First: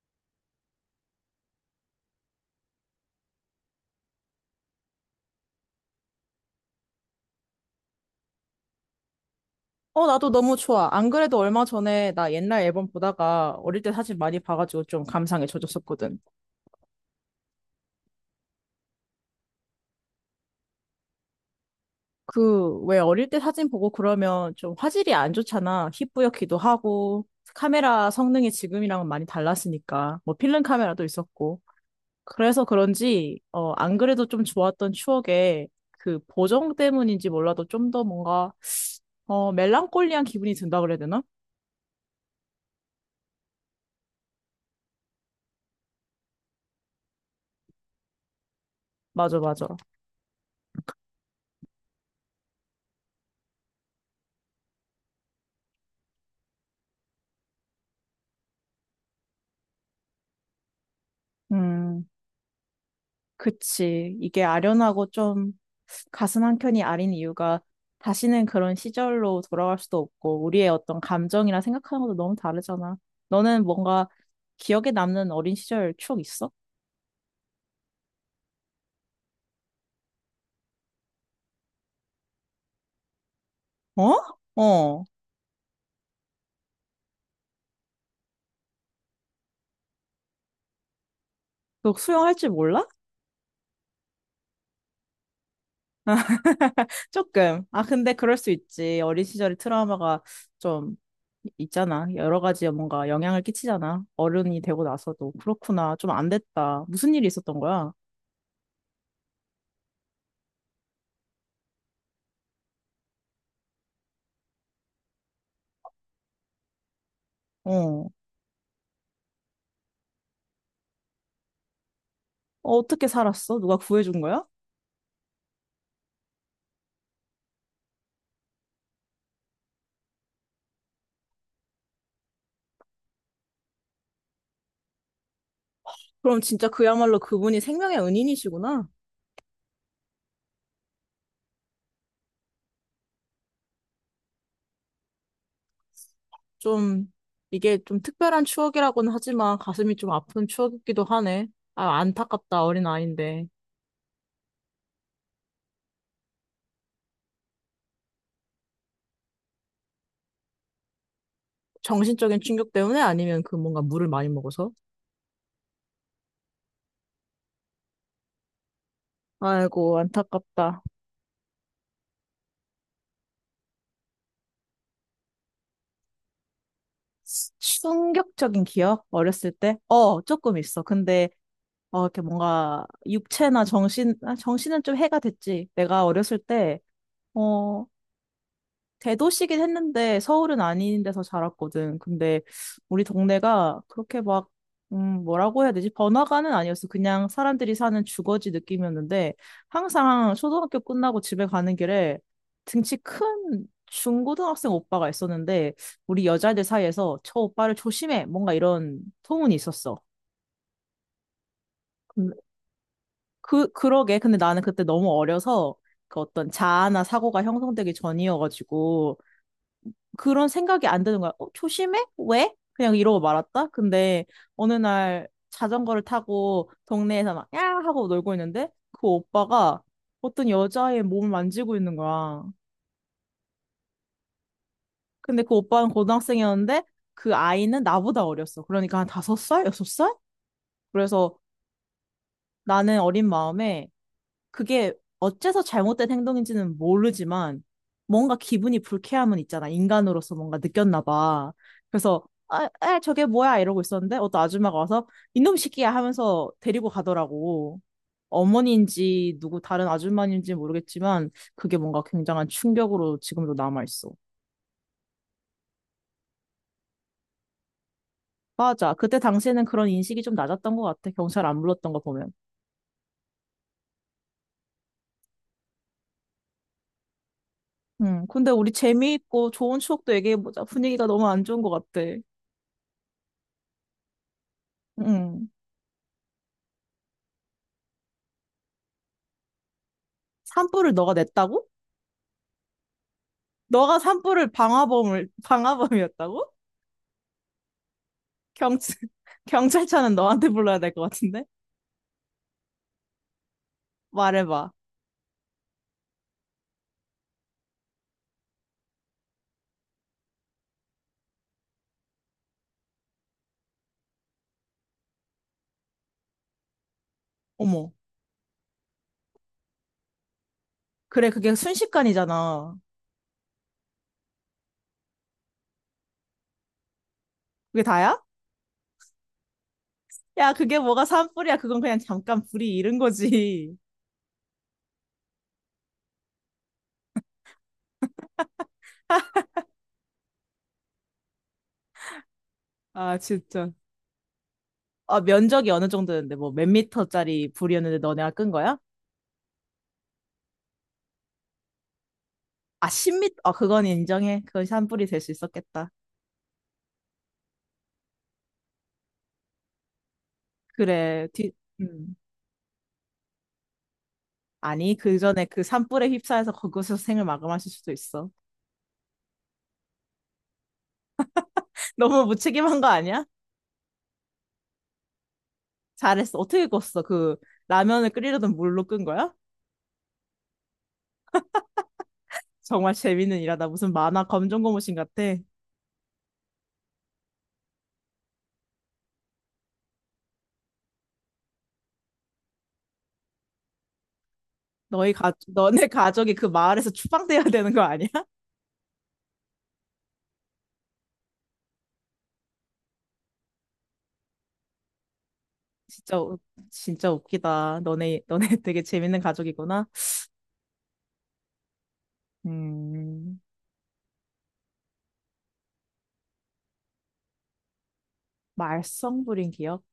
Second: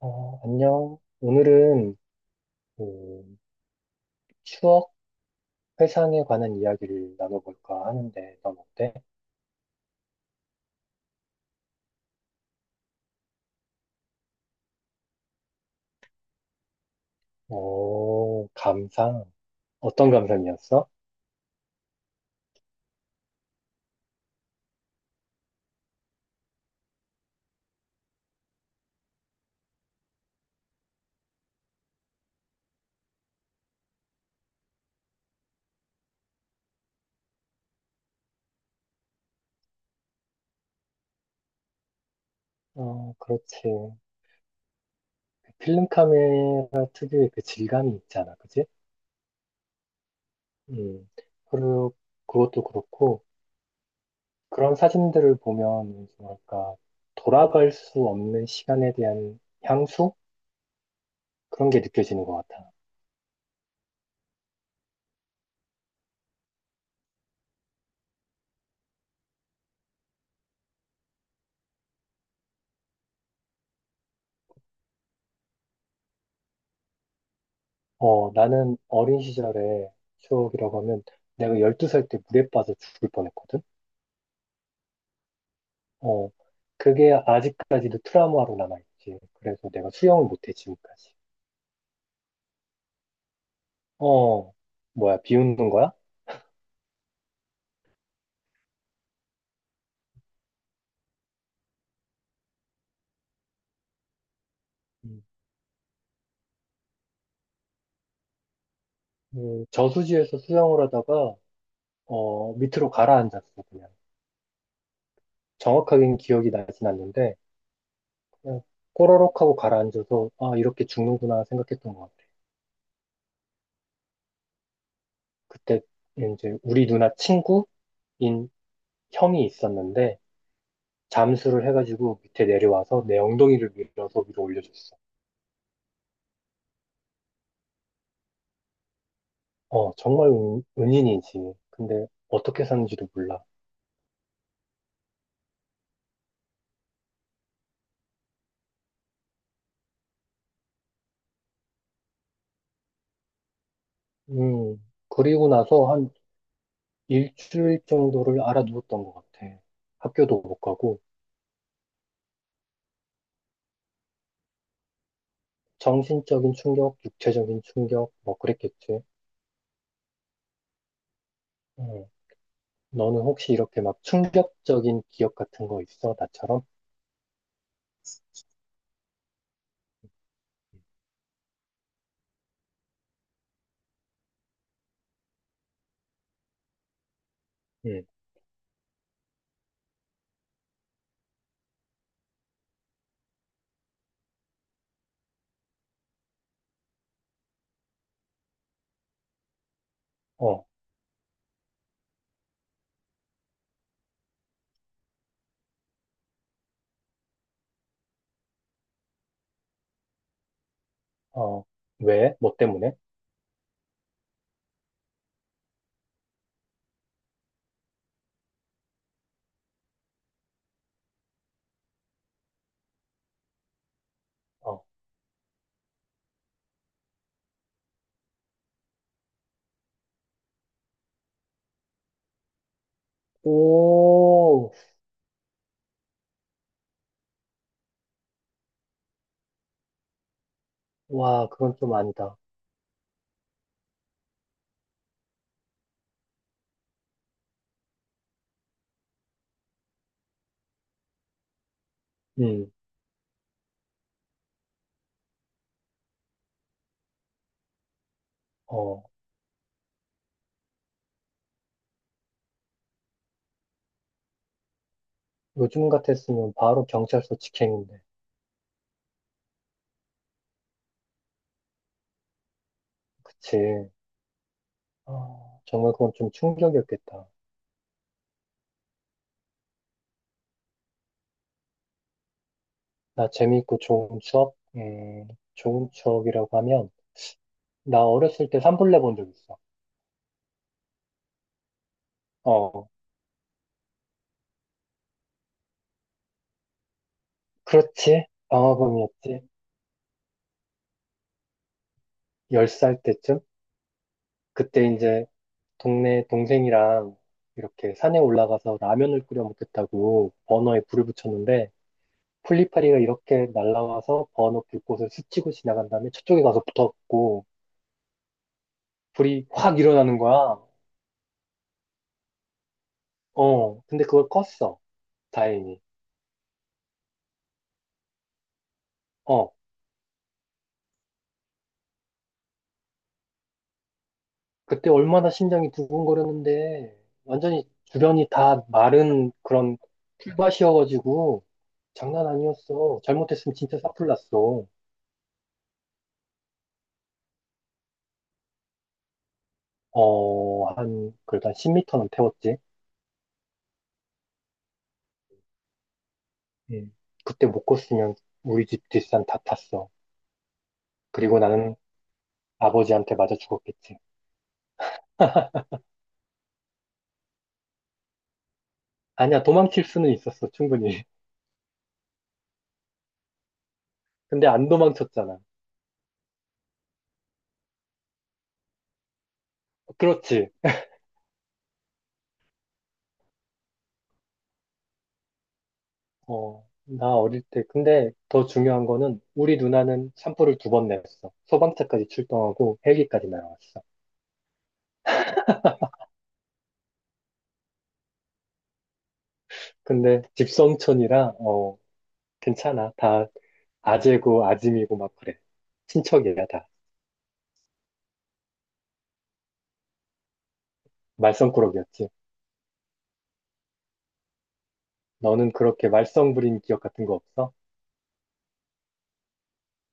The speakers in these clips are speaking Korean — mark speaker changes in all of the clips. Speaker 1: 어, 안녕. 오늘은 그 추억 회상에 관한 이야기를 나눠볼까 하는데, 넌 어때?
Speaker 2: 어, 나도 너무 좋아. 안 그래도 얼마 전에 나 옛날 앨범 보다가 어릴 때 사진 많이 봐가지고 좀 감상에 젖었었거든.
Speaker 1: 오, 감상. 어떤 감상이었어?
Speaker 2: 그, 왜 어릴 때 사진 보고 그러면 좀 화질이 안 좋잖아. 희뿌옇기도 하고, 카메라 성능이 지금이랑은 많이 달랐으니까. 뭐 필름 카메라도 있었고. 그래서 그런지, 어, 안 그래도 좀 좋았던 추억에 그 보정 때문인지 몰라도 좀 더 뭔가, 어, 멜랑콜리한 기분이 든다 그래야 되나?
Speaker 1: 어, 그렇지. 그 필름 카메라 특유의 그 질감이 있잖아, 그지?
Speaker 2: 맞아, 맞아.
Speaker 1: 음, 그리고 그것도 그렇고, 그런 사진들을 보면, 뭐랄까, 돌아갈 수 없는 시간에 대한 향수? 그런 게
Speaker 2: 음.
Speaker 1: 느껴지는 것 같아.
Speaker 2: 그치. 이게 아련하고 좀 가슴 한켠이 아린 이유가 다시는 그런 시절로 돌아갈 수도 없고 우리의 어떤 감정이나 생각하는 것도 너무 다르잖아. 너는 뭔가 기억에 남는 어린 시절 추억 있어?
Speaker 1: 어, 나는 어린 시절의 추억이라고 하면 내가 12살 때 물에 빠져 죽을 뻔했거든?
Speaker 2: 어? 어.
Speaker 1: 어, 그게 아직까지도 트라우마로 남아있지. 그래서 내가 수영을 못해, 지금까지.
Speaker 2: 너 수영할 줄 몰라?
Speaker 1: 어, 뭐야, 비웃는 거야?
Speaker 2: 조금. 아, 근데 그럴 수 있지. 어린 시절의 트라우마가 좀 있잖아. 여러 가지 뭔가 영향을 끼치잖아. 어른이 되고
Speaker 1: 음.
Speaker 2: 나서도. 그렇구나. 좀 안 됐다. 무슨 일이 있었던 거야?
Speaker 1: 그 저수지에서 수영을 하다가, 어, 밑으로 가라앉았어, 그냥. 정확하게는 기억이 나진 않는데,
Speaker 2: 어.
Speaker 1: 그냥 꼬르륵 하고 가라앉아서, 아, 이렇게 죽는구나 생각했던 것 같아.
Speaker 2: 어, 어떻게 살았어? 누가 구해준 거야?
Speaker 1: 그때 이제 우리 누나 친구인 형이 있었는데, 잠수를 해가지고 밑에 내려와서 내 엉덩이를 밀어서 위로 올려줬어.
Speaker 2: 그럼 진짜 그야말로 그분이 생명의 은인이시구나.
Speaker 1: 어, 정말 은인이지. 근데 어떻게 사는지도 몰라.
Speaker 2: 좀, 이게 좀 특별한 추억이라고는 하지만 가슴이 좀 아픈 추억이기도 하네. 아, 안타깝다, 어린 아이인데.
Speaker 1: 음, 그리고 나서 한 일주일 정도를 알아누웠던 것 같아. 학교도 못 가고,
Speaker 2: 정신적인 충격 때문에 아니면 그 뭔가 물을 많이 먹어서?
Speaker 1: 정신적인 충격, 육체적인 충격, 뭐 그랬겠지.
Speaker 2: 아이고, 안타깝다.
Speaker 1: 음, 너는 혹시 이렇게 막 충격적인 기억 같은 거 있어? 나처럼?
Speaker 2: 충격적인 기억? 어렸을 때? 어, 조금 있어. 근데, 어, 이렇게 뭔가, 육체나 정신, 아, 정신은 좀 해가 됐지. 내가 어렸을 때, 어,
Speaker 1: 음,
Speaker 2: 대도시긴 했는데 서울은 아닌 데서 자랐거든. 근데 우리 동네가 그렇게 막, 뭐라고 해야 되지? 번화가는 아니었어. 그냥 사람들이 사는 주거지 느낌이었는데 항상
Speaker 1: 어,
Speaker 2: 초등학교 끝나고 집에 가는 길에 등치 큰 중고등학생 오빠가 있었는데 우리 여자애들 사이에서 저 오빠를 조심해! 뭔가 이런 소문이 있었어.
Speaker 1: 어,
Speaker 2: 근-
Speaker 1: 왜? 뭐 때문에?
Speaker 2: 그, 그러게. 근데 나는 그때 너무 어려서 그 어떤 자아나 사고가 형성되기 전이어가지고 그런 생각이 안 드는 거야. 어, 조심해? 왜? 그냥 이러고 말았다. 근데 어느
Speaker 1: 어,
Speaker 2: 날 자전거를 타고 동네에서 막, 야! 하고 놀고 있는데 그 오빠가 어떤 여자의 몸을 만지고 있는 거야.
Speaker 1: 오,
Speaker 2: 근데 그 오빠는 고등학생이었는데 그 아이는 나보다 어렸어. 그러니까 한 다섯 살? 여섯 살? 그래서
Speaker 1: 와, 그건 좀 아니다.
Speaker 2: 나는 어린 마음에 그게 어째서 잘못된 행동인지는 모르지만 뭔가 기분이 불쾌함은 있잖아. 인간으로서 뭔가 느꼈나 봐. 그래서 아,
Speaker 1: 음.
Speaker 2: 에, 저게 뭐야 이러고 있었는데 어떤 아줌마가 와서 이놈 시끼야 하면서 데리고 가더라고.
Speaker 1: 어,
Speaker 2: 어머니인지 누구 다른 아줌마인지 모르겠지만 그게 뭔가 굉장한 충격으로 지금도 남아있어.
Speaker 1: 요즘 같았으면 바로 경찰서 직행인데.
Speaker 2: 맞아. 그때 당시에는 그런 인식이 좀 낮았던 것 같아. 경찰 안 불렀던 거 보면.
Speaker 1: 그치. 아, 정말 그건 좀 충격이었겠다.
Speaker 2: 근데 우리 재미있고 좋은 추억도 얘기해보자. 분위기가 너무 안 좋은 것 같아.
Speaker 1: 나 재미있고 좋은 추억?
Speaker 2: 음.
Speaker 1: 좋은 추억이라고 하면, 나 어렸을 때 산불 내본 적 있어.
Speaker 2: 산불을 너가 냈다고?
Speaker 1: 어,
Speaker 2: 너가 산불을 방화범을 방화범이었다고?
Speaker 1: 그렇지.
Speaker 2: 경찰
Speaker 1: 방화범이었지.
Speaker 2: 경찰차는 너한테 불러야 될 것 같은데?
Speaker 1: 10살 때쯤?
Speaker 2: 말해봐.
Speaker 1: 그때 이제 동네 동생이랑 이렇게 산에 올라가서 라면을 끓여 먹겠다고 버너에 불을 붙였는데, 풀리파리가 이렇게 날아와서 버너 불꽃을 스치고 지나간 다음에 저쪽에 가서 붙었고,
Speaker 2: 어머.
Speaker 1: 불이 확 일어나는 거야.
Speaker 2: 그래, 그게 순식간이잖아.
Speaker 1: 어, 근데 그걸 껐어. 다행히.
Speaker 2: 그게 다야?
Speaker 1: 어,
Speaker 2: 야, 그게 뭐가 산불이야? 그건 그냥 잠깐 불이 이른 거지.
Speaker 1: 그때 얼마나 심장이 두근거렸는데, 완전히 주변이 다 마른 그런 풀밭이어가지고, 장난 아니었어.
Speaker 2: 아,
Speaker 1: 잘못했으면
Speaker 2: 진짜.
Speaker 1: 진짜 사풀 났어.
Speaker 2: 아, 면적이 어느 정도였는데, 뭐, 몇 미터짜리 불이었는데 너네가 끈 거야?
Speaker 1: 어, 그래도 한 10미터는 태웠지.
Speaker 2: 아, 10미터? 아, 그건 인정해. 그건 산불이 될 수 있었겠다.
Speaker 1: 음. 그때 못 껐으면 우리 집 뒷산 다 탔어.
Speaker 2: 그래,
Speaker 1: 그리고
Speaker 2: 뒤,
Speaker 1: 나는
Speaker 2: 음.
Speaker 1: 아버지한테 맞아 죽었겠지.
Speaker 2: 아니, 그 전에 그 산불에 휩싸여서 거기서 생을 마감하실 수도 있어.
Speaker 1: 아니야, 도망칠 수는 있었어, 충분히.
Speaker 2: 너무 무책임한 거 아니야?
Speaker 1: 근데 안 도망쳤잖아.
Speaker 2: 잘했어. 어떻게 껐어? 그 라면을 끓이려던 물로 끈 거야?
Speaker 1: 그렇지.
Speaker 2: 정말 재밌는 일하다. 무슨 만화 검정고무신 같아.
Speaker 1: 어, 나 어릴 때, 근데 더 중요한 거는 우리 누나는 샴푸를 2번 냈어. 소방차까지 출동하고 헬기까지 날아왔어.
Speaker 2: 너네 가족이 그 마을에서 추방돼야 되는 거 아니야?
Speaker 1: 근데 집성촌이라, 어, 괜찮아. 다 아재고 아짐이고 막 그래.
Speaker 2: 진짜, 웃-
Speaker 1: 친척이야, 다.
Speaker 2: 진짜 웃기다. 너네 되게 재밌는 가족이구나.
Speaker 1: 말썽꾸러기였지.
Speaker 2: 음,
Speaker 1: 너는 그렇게 말썽 부린 기억 같은 거 없어?
Speaker 2: 말썽 부린 기억?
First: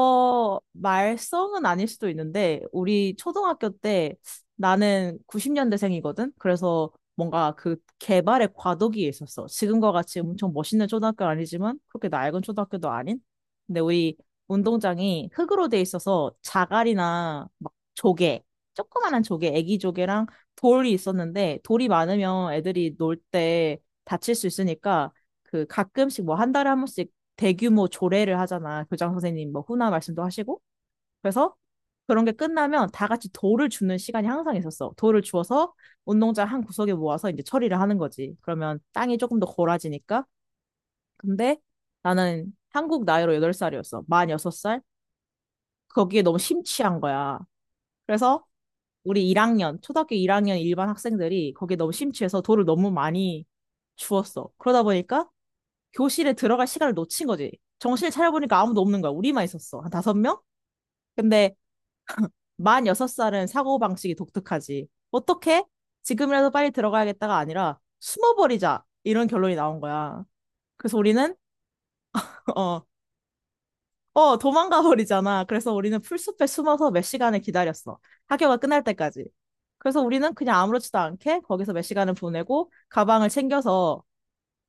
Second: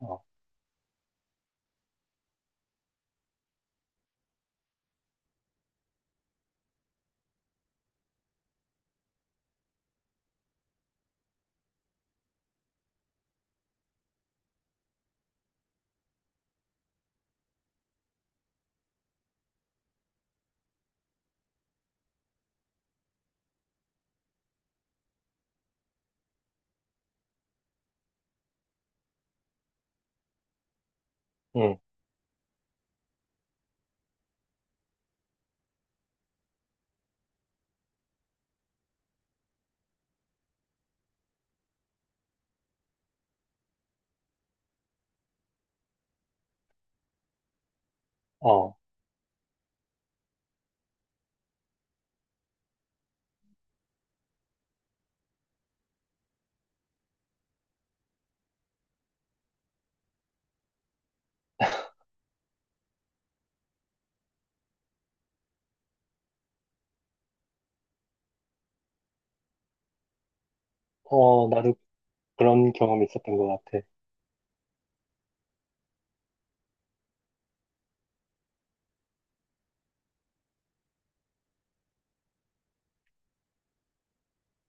Speaker 1: 어,
Speaker 2: 말썽은 아닐 수도 있는데, 우리 초등학교 때 나는 90년대생이거든? 그래서 뭔가 그 개발의 과도기에 있었어. 지금과 같이 엄청 멋있는 초등학교는 아니지만, 그렇게 낡은 초등학교도 아닌? 근데 우리 운동장이 흙으로 돼 있어서 자갈이나 막 조개, 조그만한 조개, 애기 조개랑 돌이 있었는데, 돌이 많으면 애들이 놀 때 다칠 수 있으니까, 그 가끔씩 뭐 한 달에 한 번씩 대규모 조례를 하잖아. 교장 선생님 뭐 훈화 말씀도 하시고. 그래서
Speaker 1: 응,
Speaker 2: 그런 게 끝나면 다 같이 돌을 주는 시간이 항상 있었어. 돌을 주어서 운동장 한 구석에 모아서 이제 처리를 하는 거지. 그러면 땅이 조금 더 골아지니까. 근데 나는 한국 나이로 8살이었어. 만 6살. 거기에 너무 심취한 거야. 그래서
Speaker 1: 어,
Speaker 2: 우리 1학년, 초등학교 1학년 일반 학생들이 거기에 너무 심취해서 돌을 너무 많이 주웠어. 그러다 보니까 교실에 들어갈 시간을 놓친 거지. 정신을 차려보니까 아무도 없는 거야. 우리만 있었어. 한 다섯 명? 근데 만 여섯 살은 사고방식이 독특하지. 어떻게? 지금이라도 빨리 들어가야겠다가 아니라 숨어버리자. 이런 결론이 나온 거야. 그래서 우리는,
Speaker 1: 어, 나도 그런
Speaker 2: 어,
Speaker 1: 경험이 있었던 것 같아.
Speaker 2: 도망가 버리잖아. 그래서 우리는 풀숲에 숨어서 몇 시간을 기다렸어. 학교가 끝날 때까지. 그래서 우리는 그냥 아무렇지도 않게 거기서 몇 시간을 보내고 가방을 챙겨서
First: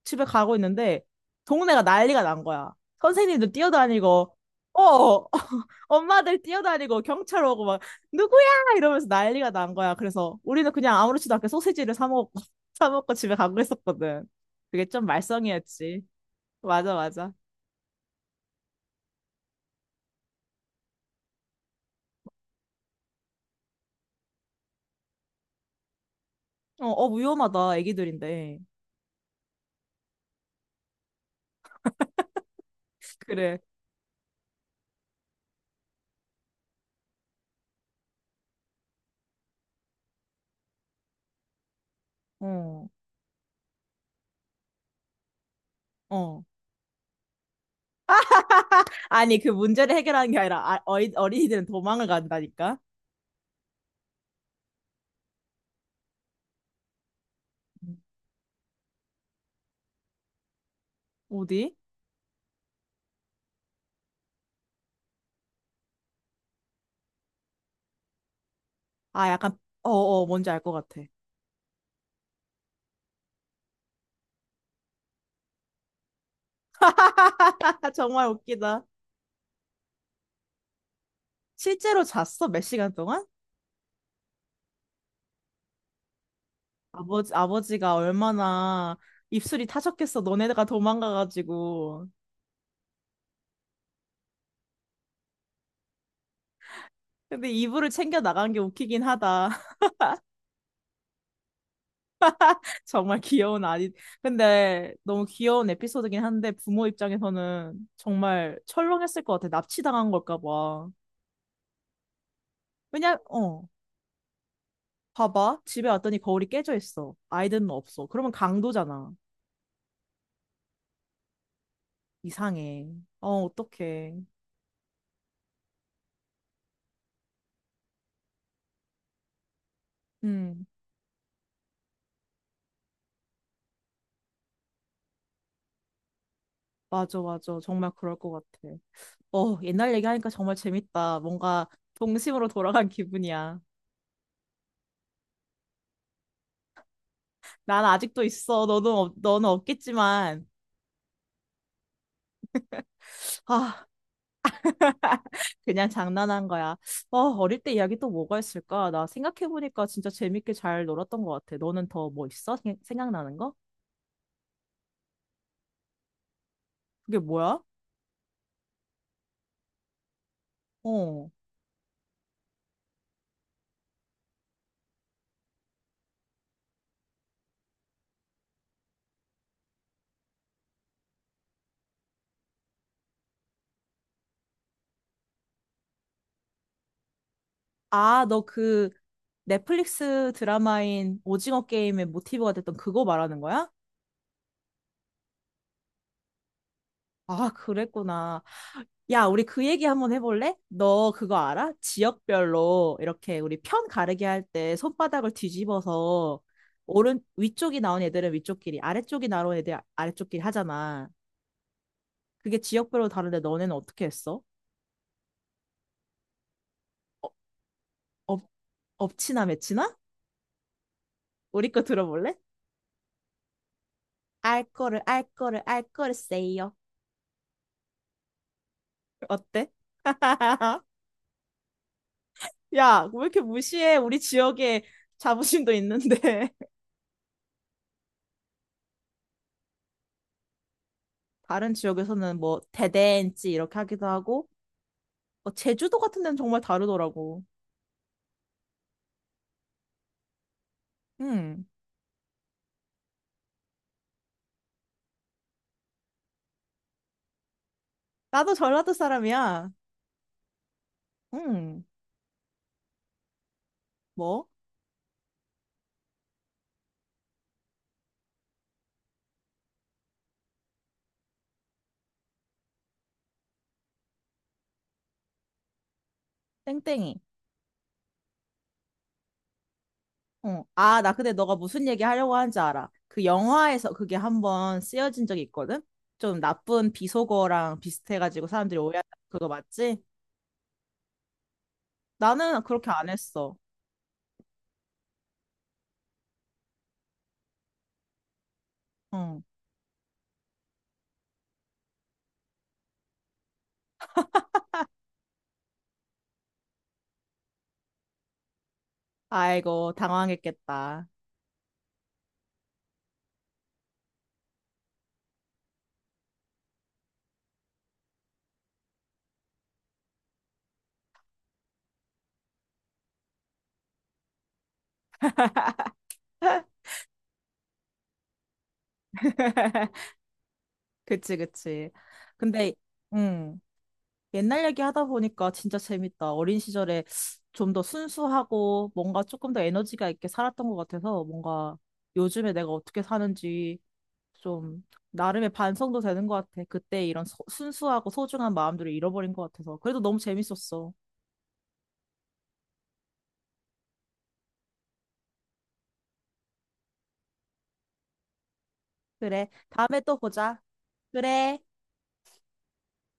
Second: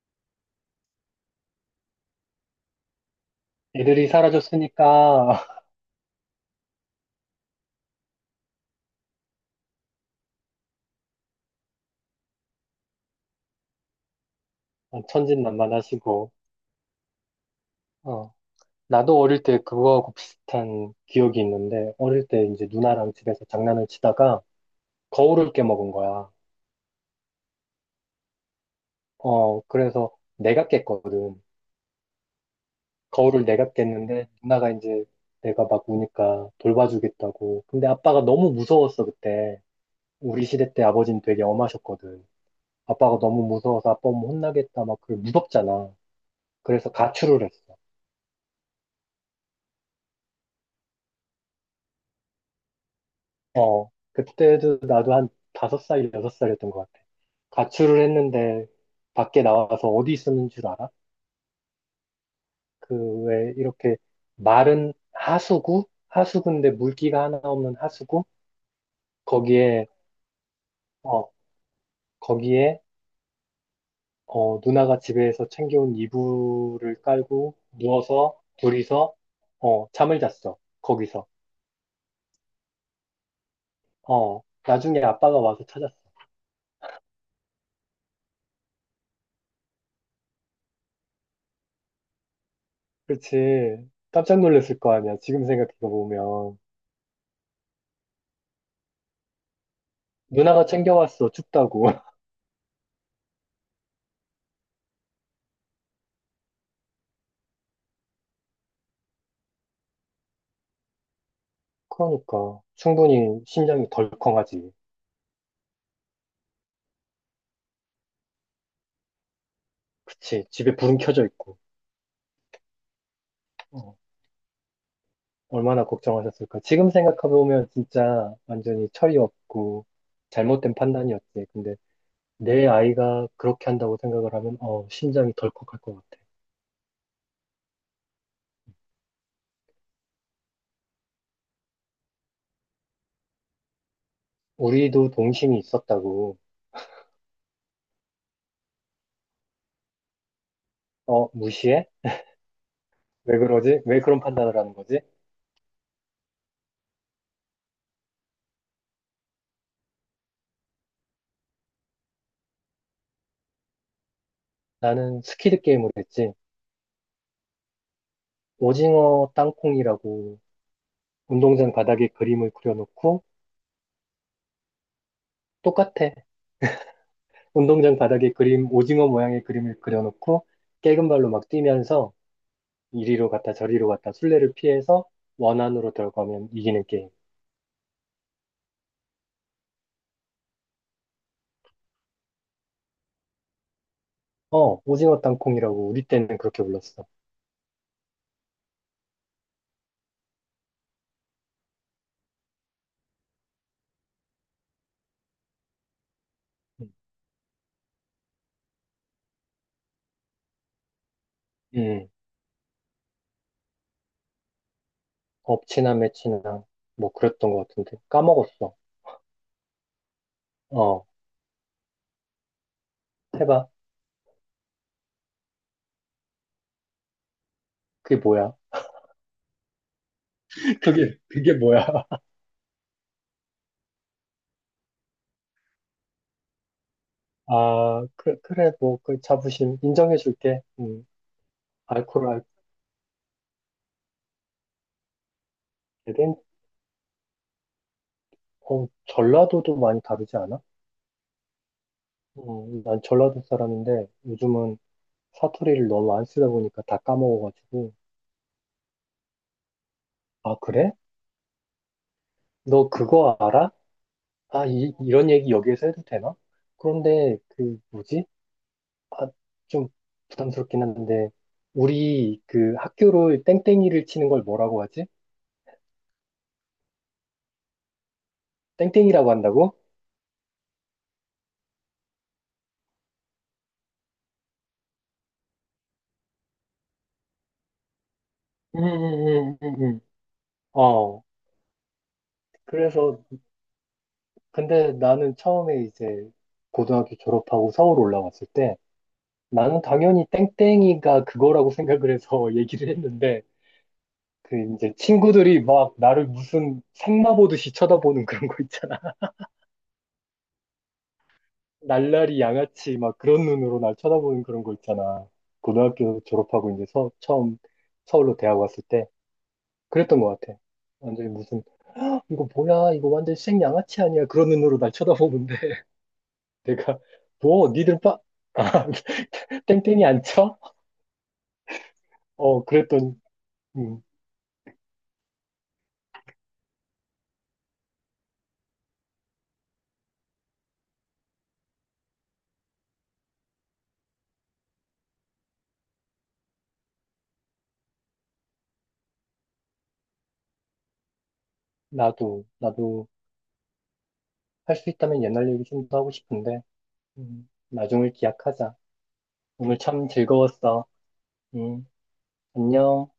Speaker 2: 집에 가고 있는데 동네가 난리가 난 거야. 선생님들
Speaker 1: 애들이
Speaker 2: 뛰어다니고, 어,
Speaker 1: 사라졌으니까.
Speaker 2: 엄마들 뛰어다니고 경찰 오고 막 누구야 이러면서 난리가 난 거야. 그래서 우리는 그냥 아무렇지도 않게 소시지를 사 먹고 사 먹고 집에 가고 있었거든. 그게 좀 말썽이었지.
Speaker 1: 천진난만하시고,
Speaker 2: 맞아, 맞아.
Speaker 1: 어. 나도 어릴 때 그거하고 비슷한 기억이 있는데, 어릴 때 이제 누나랑 집에서 장난을 치다가 거울을 깨먹은 거야.
Speaker 2: 어, 어 위험하다. 애기들인데.
Speaker 1: 어, 그래서 내가 깼거든. 거울을
Speaker 2: 그래.
Speaker 1: 내가 깼는데, 누나가 이제 내가 막 우니까 돌봐주겠다고. 근데 아빠가 너무 무서웠어, 그때. 우리 시대 때 아버지는 되게 엄하셨거든.
Speaker 2: 어,
Speaker 1: 아빠가 너무 무서워서 아빠 오면 혼나겠다, 막, 그 무섭잖아.
Speaker 2: 어.
Speaker 1: 그래서 가출을 했어.
Speaker 2: 아니 그 문제를 해결하는 게 아니라 어린이들은 도망을 간다니까.
Speaker 1: 어, 그때도 나도 한 5살, 여섯 살이었던 것 같아.
Speaker 2: 음.
Speaker 1: 가출을 했는데 밖에 나와서 어디 있었는 줄 알아?
Speaker 2: 어디?
Speaker 1: 그 왜 이렇게 마른 하수구? 하수구인데 물기가 하나 없는 하수구?
Speaker 2: 아 약간
Speaker 1: 거기에,
Speaker 2: 어어 뭔지 알 것 같아.
Speaker 1: 어, 거기에 누나가 집에서 챙겨온 이불을 깔고
Speaker 2: 정말
Speaker 1: 누워서
Speaker 2: 웃기다.
Speaker 1: 둘이서, 어, 잠을 잤어. 거기서.
Speaker 2: 실제로 잤어? 몇 시간 동안?
Speaker 1: 어, 나중에 아빠가 와서 찾았어.
Speaker 2: 아버지가 얼마나 입술이 타셨겠어. 너네가 도망가가지고.
Speaker 1: 그렇지. 깜짝 놀랐을 거 아니야. 지금 생각해 보면.
Speaker 2: 근데 이불을 챙겨 나간 게 웃기긴 하다.
Speaker 1: 누나가 챙겨왔어, 춥다고.
Speaker 2: 정말 귀여운 아이. 근데 너무 귀여운 에피소드긴 한데 부모 입장에서는 정말 철렁했을 것 같아. 납치당한 걸까 봐.
Speaker 1: 그러니까,
Speaker 2: 왜냐,
Speaker 1: 충분히
Speaker 2: 어,
Speaker 1: 심장이 덜컹하지.
Speaker 2: 봐봐. 집에 왔더니 거울이 깨져 있어. 아이들은 없어. 그러면 강도잖아.
Speaker 1: 그치, 집에 불은 켜져 있고.
Speaker 2: 이상해. 어,
Speaker 1: 어,
Speaker 2: 어떡해.
Speaker 1: 얼마나 걱정하셨을까. 지금 생각해보면 진짜 완전히 철이 없고,
Speaker 2: 음.
Speaker 1: 잘못된 판단이었지. 근데 내 아이가 그렇게 한다고 생각을 하면, 어, 심장이 덜컥할 것 같아.
Speaker 2: 맞아, 맞아. 정말 그럴 것 같아. 어, 옛날 얘기하니까 정말 재밌다. 뭔가 동심으로 돌아간 기분이야.
Speaker 1: 우리도 동심이 있었다고.
Speaker 2: 난 아직도 있어. 너는 없겠지만.
Speaker 1: 어, 무시해? 왜 그러지?
Speaker 2: 아,
Speaker 1: 왜 그런 판단을 하는 거지?
Speaker 2: 그냥 장난한 거야. 어, 어릴 때 이야기 또 뭐가 있을까? 나 생각해보니까 진짜 재밌게 잘 놀았던 것 같아. 너는 더 뭐 있어? 생각나는 거?
Speaker 1: 나는 스키드 게임을 했지.
Speaker 2: 그게 뭐야?
Speaker 1: 오징어 땅콩이라고
Speaker 2: 어.
Speaker 1: 운동장 바닥에 그림을 그려놓고 똑같아. 운동장 바닥에 그림, 오징어 모양의 그림을 그려놓고 깨금 발로 막 뛰면서 이리로 갔다 저리로 갔다 술래를 피해서 원 안으로 들어가면 이기는 게임.
Speaker 2: 아, 너 그 넷플릭스 드라마인 오징어 게임의 모티브가 됐던 그거 말하는 거야?
Speaker 1: 어, 오징어 땅콩이라고 우리 때는 그렇게 불렀어.
Speaker 2: 아, 그랬구나. 야, 우리 그 얘기 한번 해볼래? 너 그거 알아? 지역별로 이렇게 우리 편 가르기 할 때 손바닥을 뒤집어서
Speaker 1: 음.
Speaker 2: 오른 위쪽이 나온 애들은 위쪽끼리, 아래쪽이 나온 애들 아래쪽끼리 하잖아.
Speaker 1: 음,
Speaker 2: 그게 지역별로 다른데 너네는 어떻게 했어?
Speaker 1: 엎치나 매치나 뭐
Speaker 2: 어,
Speaker 1: 그랬던 것 같은데
Speaker 2: 업,
Speaker 1: 까먹었어.
Speaker 2: 업치나 매치나?
Speaker 1: 어,
Speaker 2: 우리 거 들어볼래?
Speaker 1: 해봐.
Speaker 2: 알 거를 알 거를 알 거를 세요.
Speaker 1: 그게 뭐야?
Speaker 2: 어때?
Speaker 1: 그게 뭐야?
Speaker 2: 야, 왜 이렇게 무시해? 우리 지역에 자부심도 있는데.
Speaker 1: 아, 그래, 그래, 뭐 그 자부심 인정해줄게.
Speaker 2: 다른 지역에서는
Speaker 1: 알코올
Speaker 2: 뭐 대댄지 이렇게 하기도 하고 어, 제주도 같은 데는
Speaker 1: 알코올은
Speaker 2: 정말 다르더라고.
Speaker 1: 어, 전라도도 많이 다르지 않아?
Speaker 2: 응,
Speaker 1: 난 전라도 사람인데 요즘은 사투리를 너무 안 쓰다 보니까 다 까먹어가지고,
Speaker 2: 나도 전라도 사람이야.
Speaker 1: 아, 그래?
Speaker 2: 응,
Speaker 1: 너 그거 알아?
Speaker 2: 뭐?
Speaker 1: 아, 이런 얘기 여기에서 해도 되나? 그런데, 그, 뭐지? 아, 좀 부담스럽긴 한데, 우리 그 학교로 땡땡이를 치는 걸 뭐라고 하지?
Speaker 2: 땡땡이.
Speaker 1: 땡땡이라고 한다고?
Speaker 2: 어, 아, 나 근데 너가 무슨 얘기 하려고 하는지 알아. 그 영화에서 그게 한번 쓰여진 적이 있거든? 좀 나쁜 비속어랑 비슷해가지고 사람들이
Speaker 1: 음,
Speaker 2: 오해하는 그거
Speaker 1: 음, 음, 음, 음.
Speaker 2: 맞지?
Speaker 1: 어,
Speaker 2: 나는 그렇게 안
Speaker 1: 그래서,
Speaker 2: 했어.
Speaker 1: 근데 나는 처음에 이제 고등학교 졸업하고 서울 올라왔을 때,
Speaker 2: 응.
Speaker 1: 나는 당연히 땡땡이가 그거라고 생각을 해서 얘기를 했는데, 그 이제 친구들이 막 나를 무슨 생마 보듯이 쳐다보는 그런 거 있잖아.
Speaker 2: 아이고, 당황했겠다.
Speaker 1: 날라리 양아치 막 그런 눈으로 날 쳐다보는 그런 거 있잖아. 고등학교 졸업하고 이제 처음 서울로 대학 왔을 때 그랬던 것 같아. 완전히 무슨 "헉, 이거 뭐야 이거 완전 생 양아치 아니야 그런 눈으로 날 쳐다보는데 내가 뭐 니들 빠 아, 땡땡이 안 쳐?
Speaker 2: 그치, 그치.
Speaker 1: 어
Speaker 2: 근데
Speaker 1: 그랬던
Speaker 2: 응.
Speaker 1: 음,
Speaker 2: 옛날 얘기 하다 보니까 진짜 재밌다. 어린 시절에 좀 더 순수하고 뭔가 조금 더 에너지가 있게 살았던 것 같아서 뭔가 요즘에 내가 어떻게 사는지 좀 나름의 반성도 되는 것 같아. 그때 이런 순수하고 소중한 마음들을 잃어버린 것 같아서. 그래도 너무 재밌었어.
Speaker 1: 나도 할 수 있다면 옛날 얘기 좀 더 하고 싶은데 나중을 기약하자.
Speaker 2: 그래.
Speaker 1: 오늘
Speaker 2: 다음에
Speaker 1: 참
Speaker 2: 또 보자.
Speaker 1: 즐거웠어.
Speaker 2: 그래.
Speaker 1: 응, 안녕.